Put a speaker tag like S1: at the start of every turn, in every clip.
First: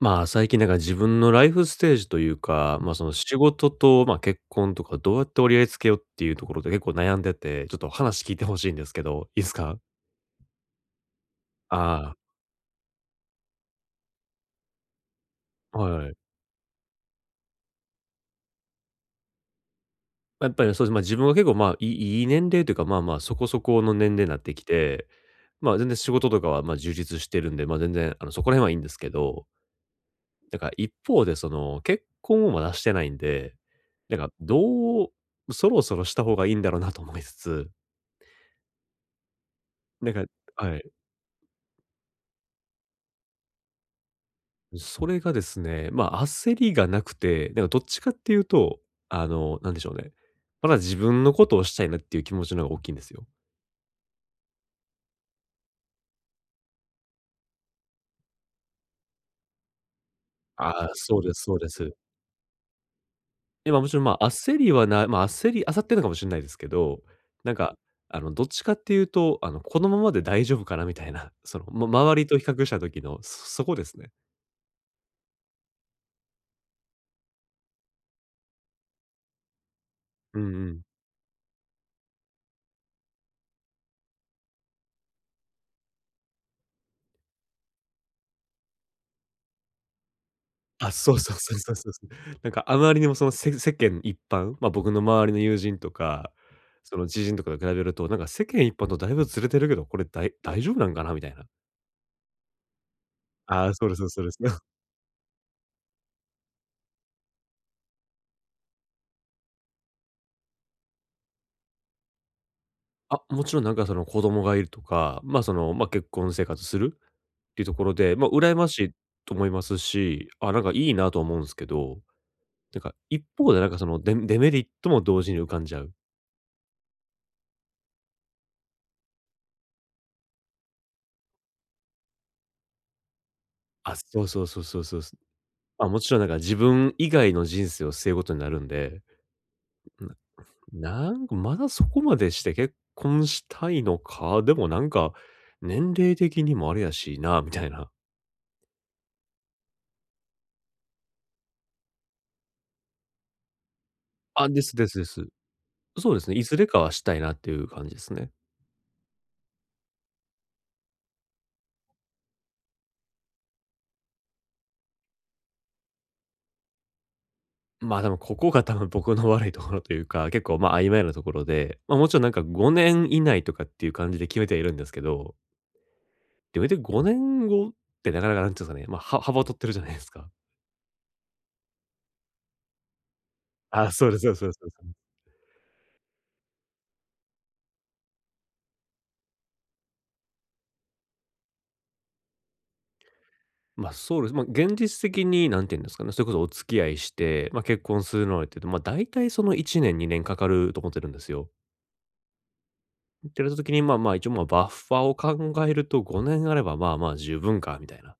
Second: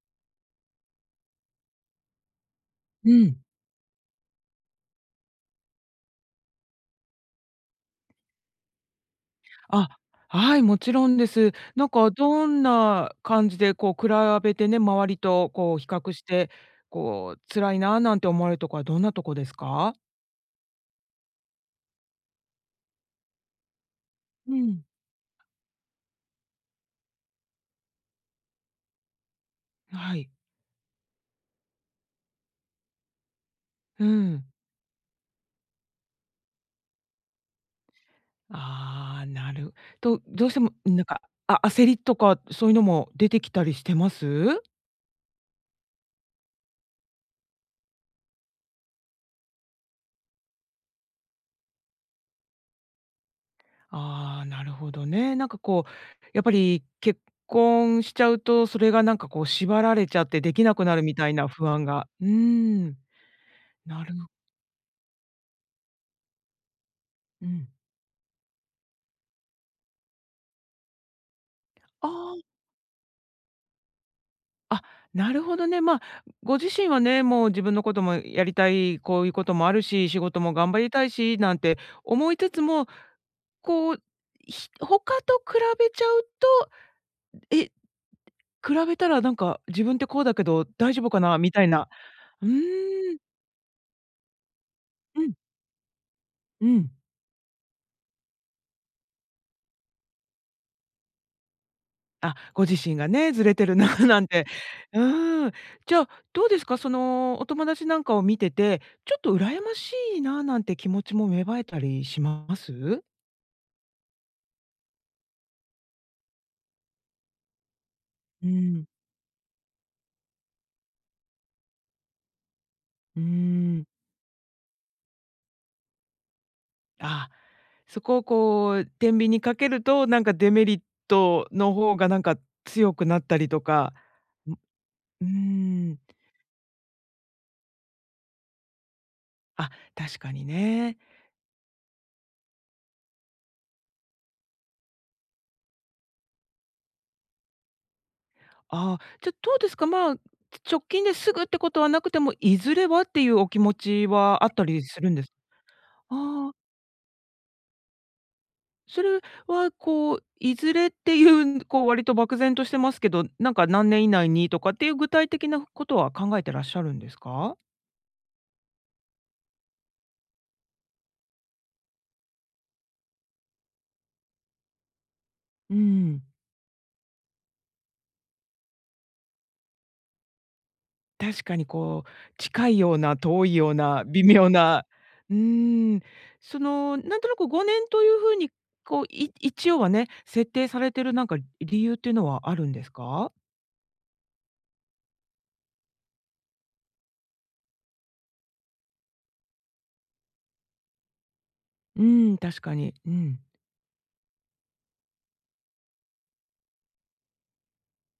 S1: まあ、最近なんか自分のライフステージというか、まあ、そ
S2: う
S1: の仕
S2: ん。
S1: 事と、まあ、結婚とかどうやって折り合いつけようっていうところで結構悩んでて、ちょっと話聞いてほしいんですけど、いいですか？
S2: あ、はい、もちろんです。なんか
S1: あ
S2: どんな感じでこう比べてね、周りとこ
S1: あ、
S2: う比
S1: は
S2: 較
S1: い。
S2: して、こう辛いななんて思われるとこはどんなとこですか？
S1: やっぱりそうです、まあ、自分は結構、まあ、いい年齢というか、まあまあ、そこそこの年齢になって
S2: う
S1: き
S2: ん。
S1: て、まあ、全然仕事とかは、まあ、充実してるんで、まあ、全然そこら辺はいいんですけど、
S2: はい。
S1: なんか一方でその、結婚をまだしてないんで、
S2: う
S1: なんか
S2: ん。
S1: そろそろした方がいいんだろうなと思いつつ、
S2: ああ、なる
S1: なん
S2: と、
S1: か、
S2: どうしても
S1: はい。
S2: なんか、焦りとかそういうのも出てきたりしてます？
S1: それがですね、まあ、焦りがなくて、なんかどっちかっていうと、なんでしょうね。まだ自分のことをしたいなっていう気持ちの方が大きいんですよ。
S2: ああ、なるほどね。なんかこう、やっぱり結婚しちゃうと、それがなんかこう縛られちゃってでき
S1: あ
S2: なく
S1: あ、
S2: なるみ
S1: そう
S2: た
S1: で
S2: い
S1: す
S2: な
S1: そうで
S2: 不安
S1: す。
S2: が。うーん、
S1: で、まあ、もちろ
S2: な
S1: ん、
S2: る
S1: まあ、焦りはなまあ、焦ってるのかもしれないですけど、
S2: う
S1: なん
S2: ん。
S1: か、どっちかっていうと、このままで大丈夫かなみたいな、その、ま、周り
S2: あ
S1: と比較した時の、そこですね。
S2: ああ、なるほどね。まあ、ご自身はね、もう自分のこともやりたい、こういうこともあるし、仕
S1: う
S2: 事も
S1: んう
S2: 頑
S1: ん。
S2: 張りたいし、なんて思いつつも、こう、他と比べちゃうと、え、比べたらなんか自分ってこうだけど
S1: あ、
S2: 大丈夫
S1: そう
S2: か
S1: そう
S2: なみ
S1: そう
S2: たい
S1: そう
S2: な。
S1: そうそう。
S2: う
S1: なんかあまりにも
S2: ーん、
S1: その世間一般、ま、僕の
S2: う
S1: 周り
S2: ん、
S1: の友人とか、
S2: うん。
S1: その知人とかと比べると、なんか世間一般とだいぶずれてるけど、これ大丈夫なんかなみたいな。
S2: あ、ご自身がね、ずれ
S1: あ
S2: て
S1: あ、
S2: る
S1: そ
S2: な
S1: うで す
S2: な
S1: そう
S2: ん
S1: です
S2: て。
S1: そう
S2: うーん。じゃあ、どうですか、そのお友達なんかを見てて、ちょっと羨ましいななんて気持ちも芽生えたりします？
S1: あ、もちろんなんかその子供がいるとか、ま、その、ま、結婚生活するっていうところで、ま、
S2: う
S1: 羨まし
S2: ん、
S1: いと思いますし、あ、なんかいいなと思うんですけど、なんか
S2: うー
S1: 一方でなんか
S2: ん。
S1: そのデメリットも同時に浮かんじゃう。
S2: あ、そこをこう天秤にかけると、なんかデメリットの方がなんか強くなったりとか、
S1: あ、そうそう
S2: んう
S1: そうそうそう。
S2: ー
S1: ま、
S2: ん、
S1: もちろんなんか自分以外の人生を背負うことになるんで
S2: あ、確かにね。
S1: ななんか、まだそこまでして結婚したいのか、でもなんか、年齢的にもあれやしな、みたいな。
S2: ああ、じゃ、どうですか、まあ、直近ですぐってことはなくても、いずれはっていうお気持ちは
S1: あ、
S2: あっ
S1: で
S2: た
S1: す
S2: り
S1: です
S2: す
S1: で
S2: るんで
S1: す。
S2: す。
S1: そうですね、い
S2: ああ、
S1: ずれかはしたいなっていう感じですね。
S2: それはこう、いずれっていう、こう割と漠然としてますけど、なんか何年以内にとかっていう具体的なことは考えてらっしゃるんですか？
S1: まあ、でもここが多分僕の悪いところというか、結構まあ曖昧なところで、まあもちろんなんか5年以内とかっていう感じで決めてはいるんですけど、
S2: うん。
S1: でも5年後ってなかなかなんていうんですかね、まあは幅を取ってるじゃないですか。
S2: 確かにこう、近いような遠いよう
S1: あ、
S2: な
S1: そうで
S2: 微
S1: すそう
S2: 妙
S1: ですそう
S2: な、
S1: です。
S2: うーん、その、なんとなく5年というふうに、こう、一応はね、設定されてるなんか理由っていうのはあるんですか？
S1: ま、そうです。ま、現実的になんて言うんですかね、それこそお付き合いして、ま、結婚するのにっていうと、ま、大体その1年、2年かかると思ってるんですよ。
S2: うん、確かに。う
S1: っ
S2: ん。
S1: てなった時に、まあまあ、一応、ま、バッファーを考えると5年あれば、まあまあ十分かみたいな。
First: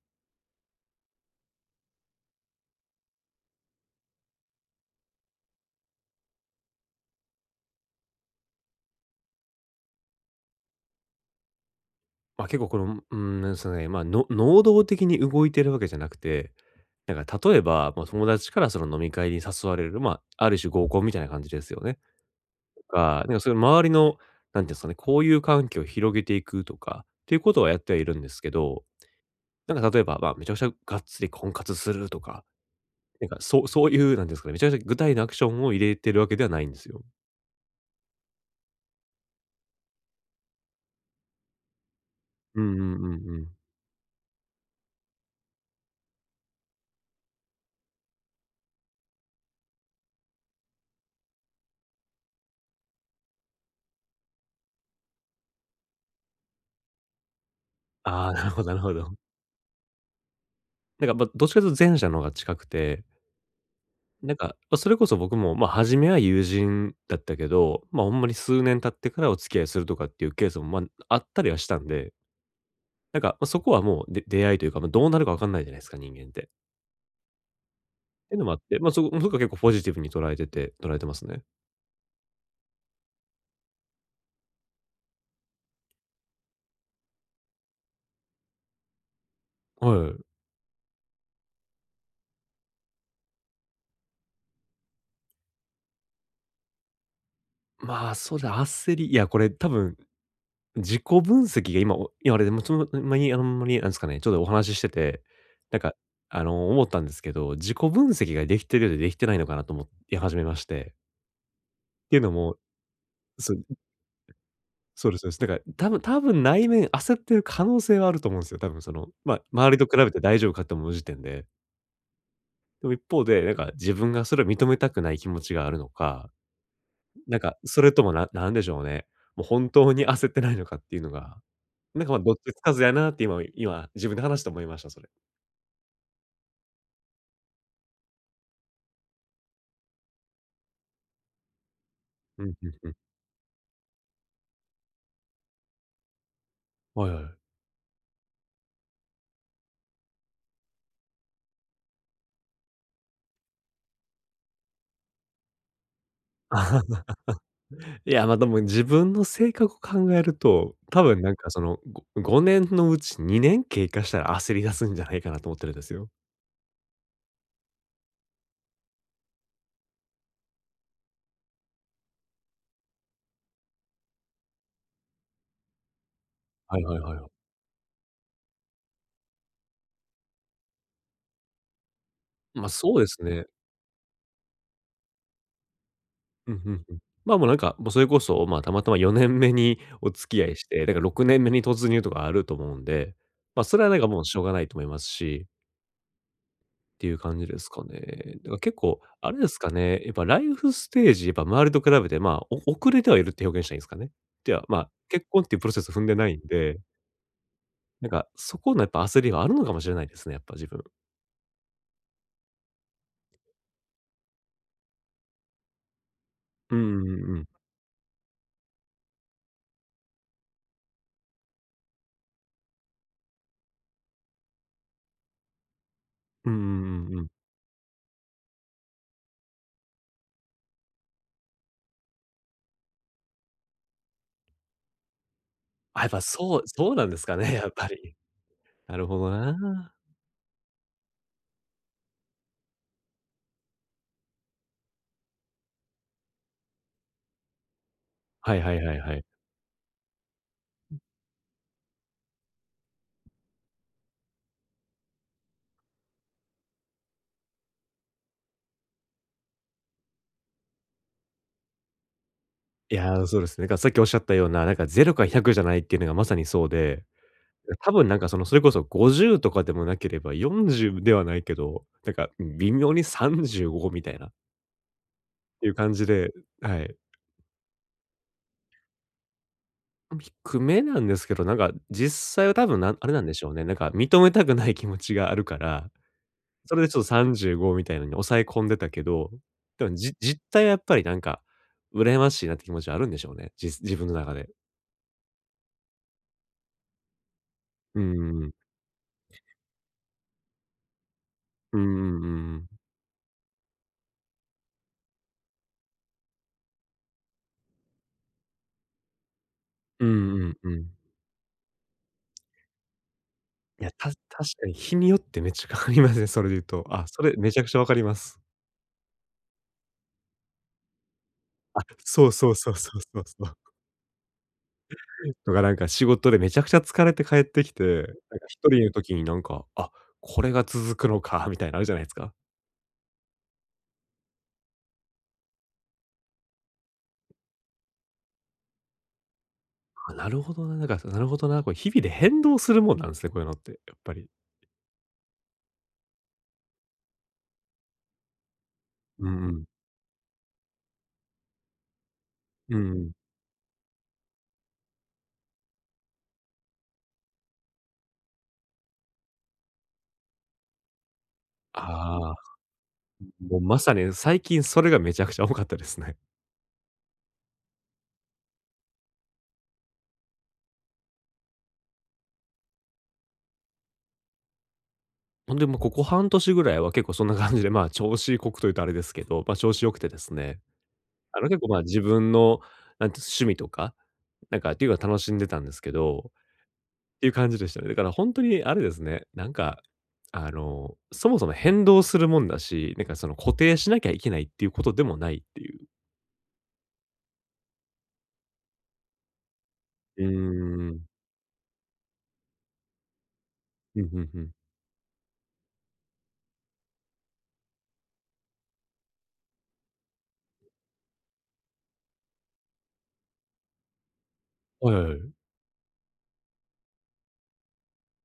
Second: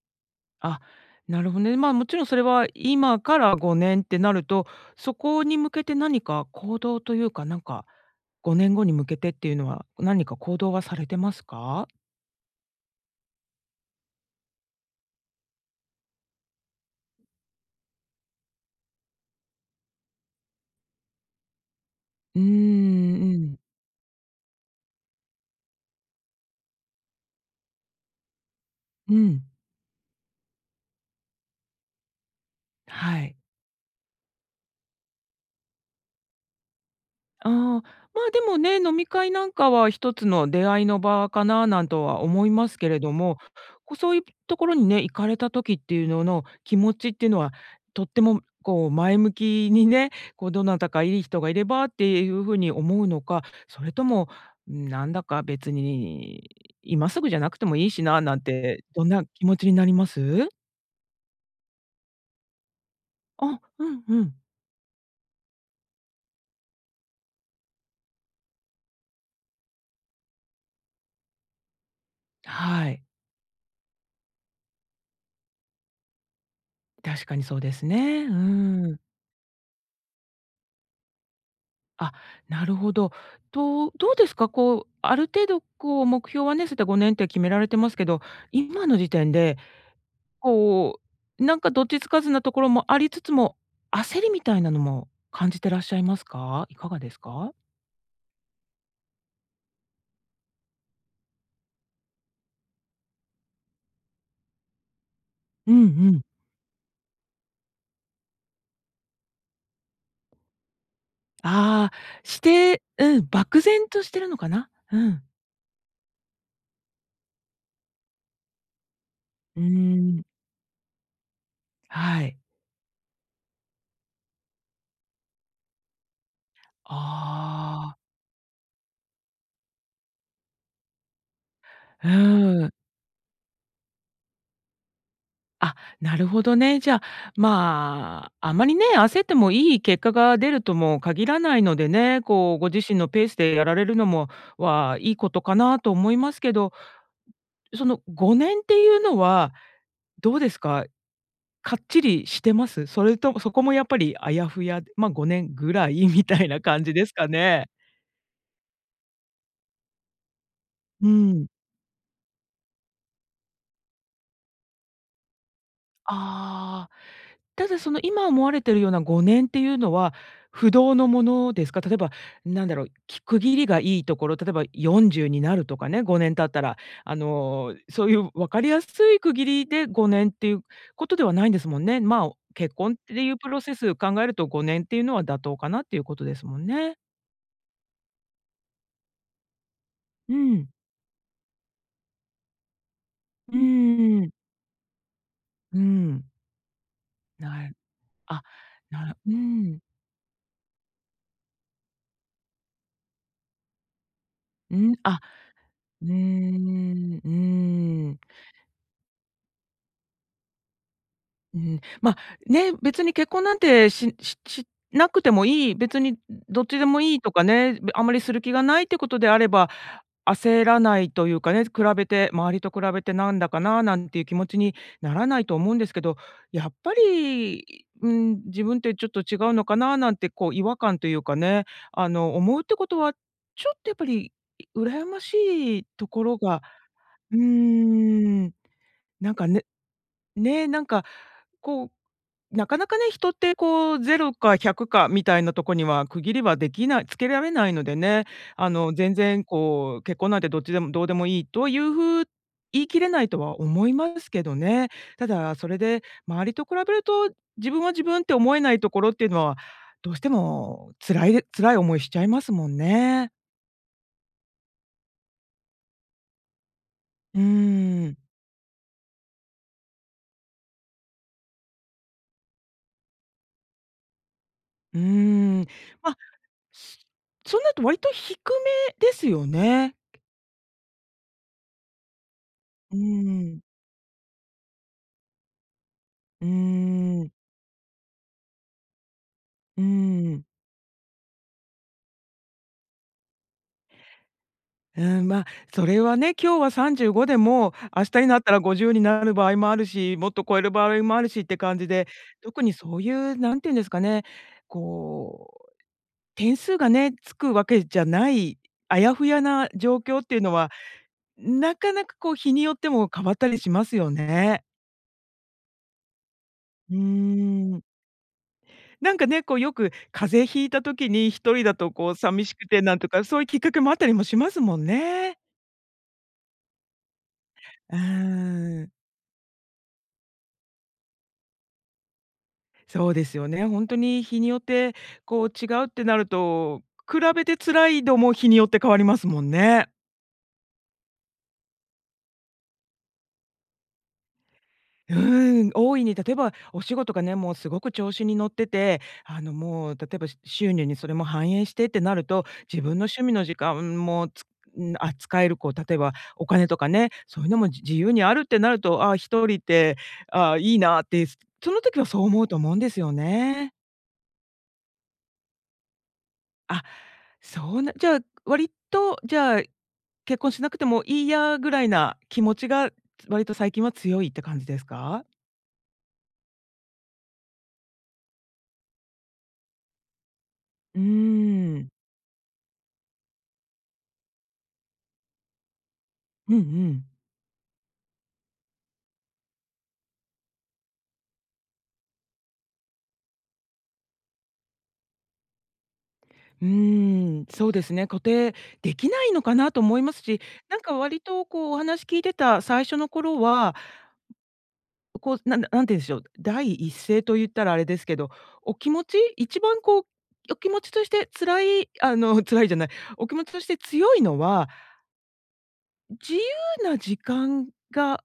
S2: あ、なるほどね。まあ、もちろんそれは今から5年ってなると、そこに向けて何か行動というか、なんか5年後に向けてっていうのは、何か行動はされてますか？
S1: ま、結構この、うん、なんですかね、ま、能動的に動いてるわけじゃなくて、なんか例えば、まあ、友達からその飲み会に誘われる、ま、ある種合コンみたいな感じですよね。
S2: うー
S1: と
S2: ん、
S1: か、なん
S2: う
S1: かそれ
S2: ん、
S1: 周りの、なんていうんですかね、交友関係を広げていくとかっていうことはやってはいるんですけど、
S2: うん、
S1: なんか例えば、まあ、めちゃくちゃがっつり婚活するとか、
S2: は
S1: なん
S2: い。
S1: かそういう、なんていうんですかね、めちゃくちゃ具体のアクションを入れてるわけではないんですよ。
S2: ああ、まあ、でもね、飲み会なんかは一つの出会いの場かななんとは思い
S1: う
S2: ま
S1: んうん
S2: す
S1: う
S2: けれ
S1: ん
S2: ども、
S1: うん。
S2: こう、そういうところにね、行かれた時っていうのの気持ちっていうのは、とってもこう前向きにね、こうどなたかいい人がいればっていう風に思うのか、それとも、なんだか別に今すぐじゃなくてもいいしな
S1: ああ、
S2: なん
S1: なるほどなる
S2: て、
S1: ほ
S2: どん
S1: ど。
S2: な気持ちになります？
S1: なんか、まあ、どっちかというと前者の方が近くて、
S2: あ、うんう
S1: な
S2: ん。
S1: んか、ま、それこそ僕も、まあ、初めは友人だったけど、まあ、ほんまに数年経ってからお付き合いするとかっていうケースも、まあ、あったりはしたんで、
S2: はい。
S1: なんか、まあ、そこはもう、出会いというか、まあ、どうなるかわかんないじゃないですか、人間って。
S2: 確かにそうです
S1: っ
S2: ね。う
S1: ていうのもあって、まあ、
S2: ん。
S1: そこそこは結構ポジティブに捉えてますね。
S2: あ、なるほど。どうですか？こう、ある程度こう目標はね、そういった5年って決められてますけど、今の時点で、
S1: はい。
S2: こう、なんかどっちつかずなところもありつつも、焦りみたいなのも感じてらっしゃいますか？いかがですか？
S1: まあ、そうだ、いや、これ多分、自己分析が今、いや、あれ、でも、その、前まに、あの、まに、なんですかね、ちょっとお話ししてて、
S2: うん
S1: なん
S2: う
S1: か、
S2: ん。
S1: 思ったんですけど、自己分析ができてるようでできてないのかなと思い始めまして。
S2: ああ、
S1: っていうの
S2: し
S1: も、
S2: て、うん、
S1: そ
S2: 漠然としてるのかな？う
S1: そうです
S2: ん。
S1: そうです。だから、多分内面焦ってる可能性はあると思うんですよ。多分その、まあ、
S2: うー
S1: 周りと比べて
S2: ん。
S1: 大丈夫かって思う時点で。
S2: はい。
S1: でも一方で、なんか自分がそれを認めたくない気持ちがあるのか、なんか、それ
S2: あ
S1: とも、なんでしょうね、もう本当に焦ってないのかっていうのがな
S2: あ、
S1: ん
S2: う
S1: か、まあ、どっちつかず
S2: ー
S1: やなって今、自分で話して思いました、それ。
S2: あ、なるほどね。じゃあ、まあ、あまりね、焦ってもいい結果が出るとも限らないのでね、
S1: うん
S2: こう
S1: う
S2: ご
S1: ん
S2: 自
S1: うん。
S2: 身のペースでやられるのもはいいことかなと思いますけど、
S1: はいはい。
S2: その5年っていうのはどうですか？かっちりしてます？それともそこもやっぱりあやふや、まあ、5年ぐらい みたいな感じです かね？
S1: いや、ま、でも自分の性格を考えると、多
S2: う
S1: 分なん
S2: ん。
S1: かその、5年のうち2年経過したら焦り出すんじゃないかなと思ってるんですよ。
S2: ああ。ただその今思われてるような5年っていうのは、不動のものですか？例えばなんだろう、区切りがいいところ、例えば40になるとかね、5年経ったら、
S1: はいはいはい
S2: あ
S1: はい。
S2: の、そういう分かりやすい区切りで5年っていうことではないんですもんね。まあ、
S1: ま、
S2: 結
S1: そ
S2: 婚っ
S1: うで
S2: て
S1: す
S2: いう
S1: ね。
S2: プロセス考えると5年っていうのは妥当かなっていうことです
S1: う
S2: も
S1: ん
S2: ん
S1: うんう
S2: ね。
S1: ん。ま、もうなんか、もうそれこそ、ま、たまたま4年目にお
S2: う
S1: 付き合いし
S2: ん。
S1: て、だから6年目に突入とかあると思うんで、
S2: う
S1: ま、それはなんかもう
S2: ん。
S1: しょうがないと思いますし
S2: うん。
S1: っていう感じです
S2: なる
S1: かね。
S2: あ、
S1: だから結構、
S2: なる、
S1: あ
S2: う
S1: れですか
S2: ん。
S1: ね、やっぱライフステージ、やっぱ周りと比べて、まあ、遅れてはいるって表現したらいいんですかね。では、
S2: う
S1: まあ、
S2: ん、あ、
S1: 結婚っていうプロセスを踏
S2: う
S1: ん
S2: ー
S1: でないんで、
S2: ん、う
S1: な
S2: ー
S1: ん
S2: ん。
S1: か、そこのやっぱ焦りはあるのかもしれないですね、やっぱ自分。
S2: うん、ま、ね、別に結婚なんてしなくてもいい、別にどっ
S1: うん
S2: ちでも
S1: うん
S2: いいと
S1: う
S2: か
S1: ん。
S2: ね、あまりする気がないってことであれば、焦らないというかね、比べて周りと比べてなんだかな、なんていう気持ちにならないと思うんですけど、
S1: うんう
S2: やっぱ
S1: んうんうん。
S2: り、うん、自分ってちょっと違うのかななんてこう違和感というかね、あの、思うってことは、ちょっとやっぱり、羨ましい
S1: あ、や
S2: と
S1: っぱ
S2: ころ
S1: そう
S2: が。
S1: そうなんですか
S2: うー
S1: ね、やっぱり。
S2: ん、
S1: なるほど
S2: なんか
S1: な。
S2: ね、なんかこうなかなかね、人ってこうゼロか100かみたいなとこには区切りはできないつけられないのでね、
S1: はい
S2: あ
S1: はい
S2: の、
S1: はいは
S2: 全
S1: い。
S2: 然こう、結婚なんてどうでもいいというふう言い切れないとは思いますけどね。ただ、それで周りと比べると、自分は自分って思えないところっていうのは、どうしても辛い、辛い思いしちゃいますもん
S1: いやー、
S2: ね。
S1: そうですね。だからさっきおっしゃったような、なんかゼロか100じゃないっていうのがまさにそうで
S2: うー
S1: 多分
S2: ん、
S1: なんかその、それこそ50とかでもなければ、40ではないけど、なんか微妙に35みたいな、っ
S2: うー
S1: て
S2: ん。
S1: いう感じ
S2: まあ、
S1: で、はい。
S2: そそうなると割と低めですよね。
S1: 低めなんですけど、なんか実際は多分、
S2: う
S1: あれなんでしょう
S2: ーん、
S1: ね、なんか認めたくない気持ちがあるから、
S2: う
S1: それでちょっと
S2: ーん、
S1: 35みたいなのに抑え込んでたけど、
S2: う
S1: で
S2: ー
S1: も実
S2: ん。
S1: 態はやっぱりなんか、羨ましいなって気持ちはあるんでしょうね。自分の中で。
S2: うん、ま、それはね、今日は35でも、
S1: う
S2: 明
S1: ん
S2: 日
S1: う
S2: にな
S1: ん
S2: っ
S1: う
S2: た
S1: ん。
S2: ら50になる場合もあるし、もっと超える場合もあるしって
S1: う
S2: 感
S1: んう
S2: じ
S1: んう
S2: で、
S1: んう
S2: 特
S1: ん。
S2: にそういうなんていうんですかね、こう、点数がね、つくわけじゃない、あやふやな状
S1: う
S2: 況っ
S1: ん
S2: ていう
S1: う
S2: の
S1: んう
S2: は、
S1: ん。
S2: なかなかこう日によっても変わったりし
S1: い
S2: ま
S1: や、
S2: すよ
S1: 確
S2: ね。
S1: かに日によってめっちゃ変わりますね、それで言うと。
S2: うー
S1: あ、それめちゃくちゃ
S2: ん。
S1: わかります。
S2: なんかね、こうよく風邪ひいた時に一人だ
S1: あ、
S2: とこう
S1: そう
S2: 寂
S1: そう
S2: しく
S1: そう
S2: て
S1: そ
S2: なん
S1: う
S2: と
S1: そ
S2: か、
S1: う
S2: そういう
S1: そう。
S2: きっかけもあったりもしますもんね。
S1: とかなんか仕事でめちゃくちゃ疲れて帰ってきて、な
S2: うー
S1: んか1人いる
S2: ん。
S1: 時になんか、あ、これが続くのかみたいなのあるじゃないですか。
S2: そうですよね。本当に日によって、こう違うってなると、比べて辛い度も日によって変わりますもんね。
S1: あ、なるほどな、なんか、なるほどな、これ日々で変動するもんなんですね、こういうのって、やっぱり。
S2: うーん、大いに例えばお仕事がね、もうすごく調子に乗ってて、
S1: う
S2: あ
S1: んう
S2: の
S1: ん。
S2: もう例えば収入にそれも反映してってなると、
S1: う
S2: 自
S1: ん
S2: 分
S1: う
S2: の趣
S1: ん。
S2: 味の時間もつん、あ、使えるこう例えばお金とかね、そういうのも自由にあるってなると、ああ、人って、ああ、いいなって、その時はそう
S1: あ
S2: 思う
S1: あ、
S2: と思うんですよ
S1: もう
S2: ね。
S1: まさに最近それがめちゃくちゃ多かったですね。
S2: あ、そうなじゃあ割と、じゃあ結婚しなくてもいいやぐらいな気持ちが、割と最近は強いって感じですか？
S1: ほんで、ま、ここ半年ぐらいは結構そんな感じで、まあ、調子こくというとあれですけど、ま、調子良くてですね、
S2: うー
S1: 結構、ま、
S2: ん。
S1: 自分の、なんて趣味とか、なんかっていうか楽しんでたんですけど、っ
S2: うんうん。
S1: ていう感じでしたね。だからほんとにあれですね、なんか、そもそも変動するもんだし、なんかその固定しなきゃいけないっていうことでもないっていう。
S2: うーん、そうですね、固定できないのかなと思いま
S1: う
S2: すし、なん
S1: ー
S2: か
S1: ん。
S2: 割とこうお話聞いてた最初の頃は、
S1: うん、ふんふん。
S2: こう、なんて言うんでしょう、第一声と言ったらあれですけど、お気持ち一番こう、お気持ちとして辛い、あの、辛いじゃない、お気持ちとして強いのは、
S1: はいはいはい。
S2: 自由な時間が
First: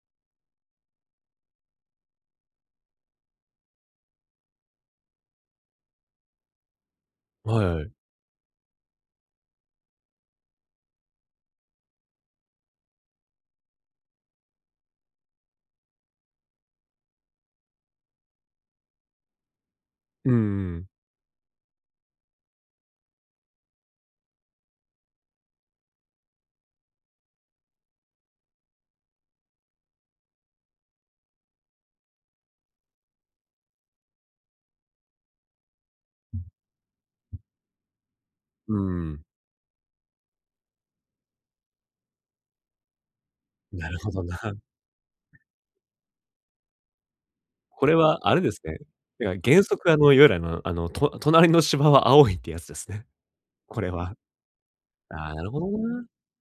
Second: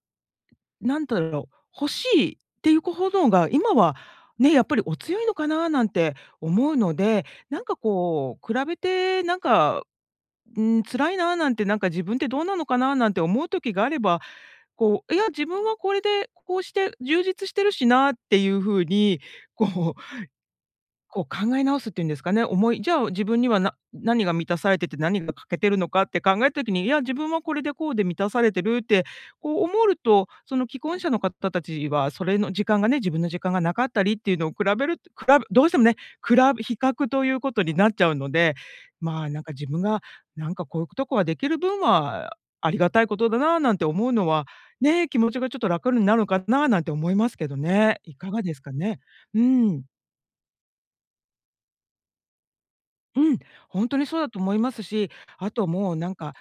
S2: なんだろう、欲しいっていうほどが、今はね、やっぱりお強いのかななんて思うので、な
S1: は
S2: ん
S1: い
S2: か
S1: はい。
S2: こう比べてなんか、うん、辛いななんて、なんか自分ってどうなのかななんて思う時があれば、こう、いや自分はこれでこうして充実してるしなっていう風に、こう
S1: うんうん。
S2: こう考え直すっていうんですかね、じゃあ自分には何が満たされてて何が欠けてるのかって考えた時に、いや自分はこれでこうで満たされてるってこう思うと、その既婚者の方たちはそれの時間がね、自分の時間がなかったりっていうのをどうしてもね、比較ということになっちゃうので、
S1: うん。
S2: まあなんか自分がなんかこういうとこはできる分はありがたいことだななんて
S1: なる
S2: 思
S1: ほ
S2: う
S1: ど
S2: の
S1: な。
S2: は、ね、気持ちがちょっと楽になるのかななんて思いますけど
S1: これ
S2: ね。い
S1: は
S2: か
S1: あれ
S2: が
S1: で
S2: です
S1: す
S2: か
S1: ね。
S2: ね？
S1: だから
S2: う
S1: 原
S2: ん。
S1: 則いわゆる隣の芝は青いってやつですね。
S2: うん、
S1: こ
S2: 本
S1: れ
S2: 当に
S1: は。
S2: そうだと思いますし、
S1: ああ、なる
S2: あ
S1: ほど
S2: ともう
S1: な。
S2: なんか、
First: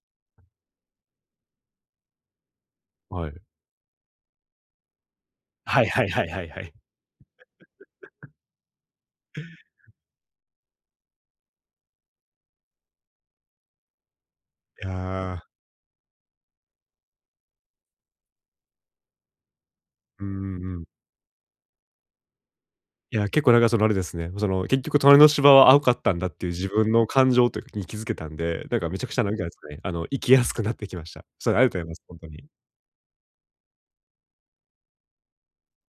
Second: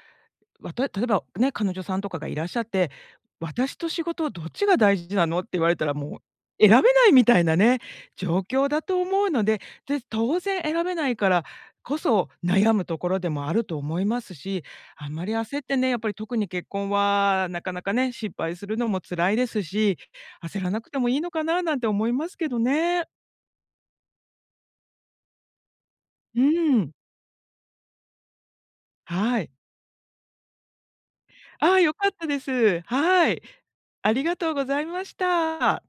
S2: 例えばね、彼女さんとかがいらっしゃって、
S1: はい。
S2: 「私と仕事どっちが大事なの？」って言われ
S1: は
S2: た
S1: い
S2: ら
S1: はい
S2: も
S1: はいはいは
S2: う選
S1: い。
S2: べないみたいなね、状況だと思うので、で、当然選べないからこそ悩むところでもあると思いますし、
S1: い
S2: あんまり
S1: や、
S2: 焦ってね、やっぱり特に結婚はなかなかね、失敗するのも辛いですし、
S1: うんう
S2: 焦ら
S1: ん
S2: な
S1: うん。
S2: くてもいいのかななんて思いますけどね。
S1: いや、結構なんかそのあれですね、その結局隣の芝は青かったんだっ
S2: う
S1: ていう自
S2: ん、
S1: 分の感情というかに気づけたんで、なんかめちゃくちゃなん
S2: は
S1: かで
S2: い。
S1: すね、生きやすくなってきました。それありが
S2: あ
S1: と
S2: あ、
S1: うござい
S2: 良
S1: ます、
S2: かっ
S1: 本当
S2: たで
S1: に。
S2: す。はい。ありがとうございました。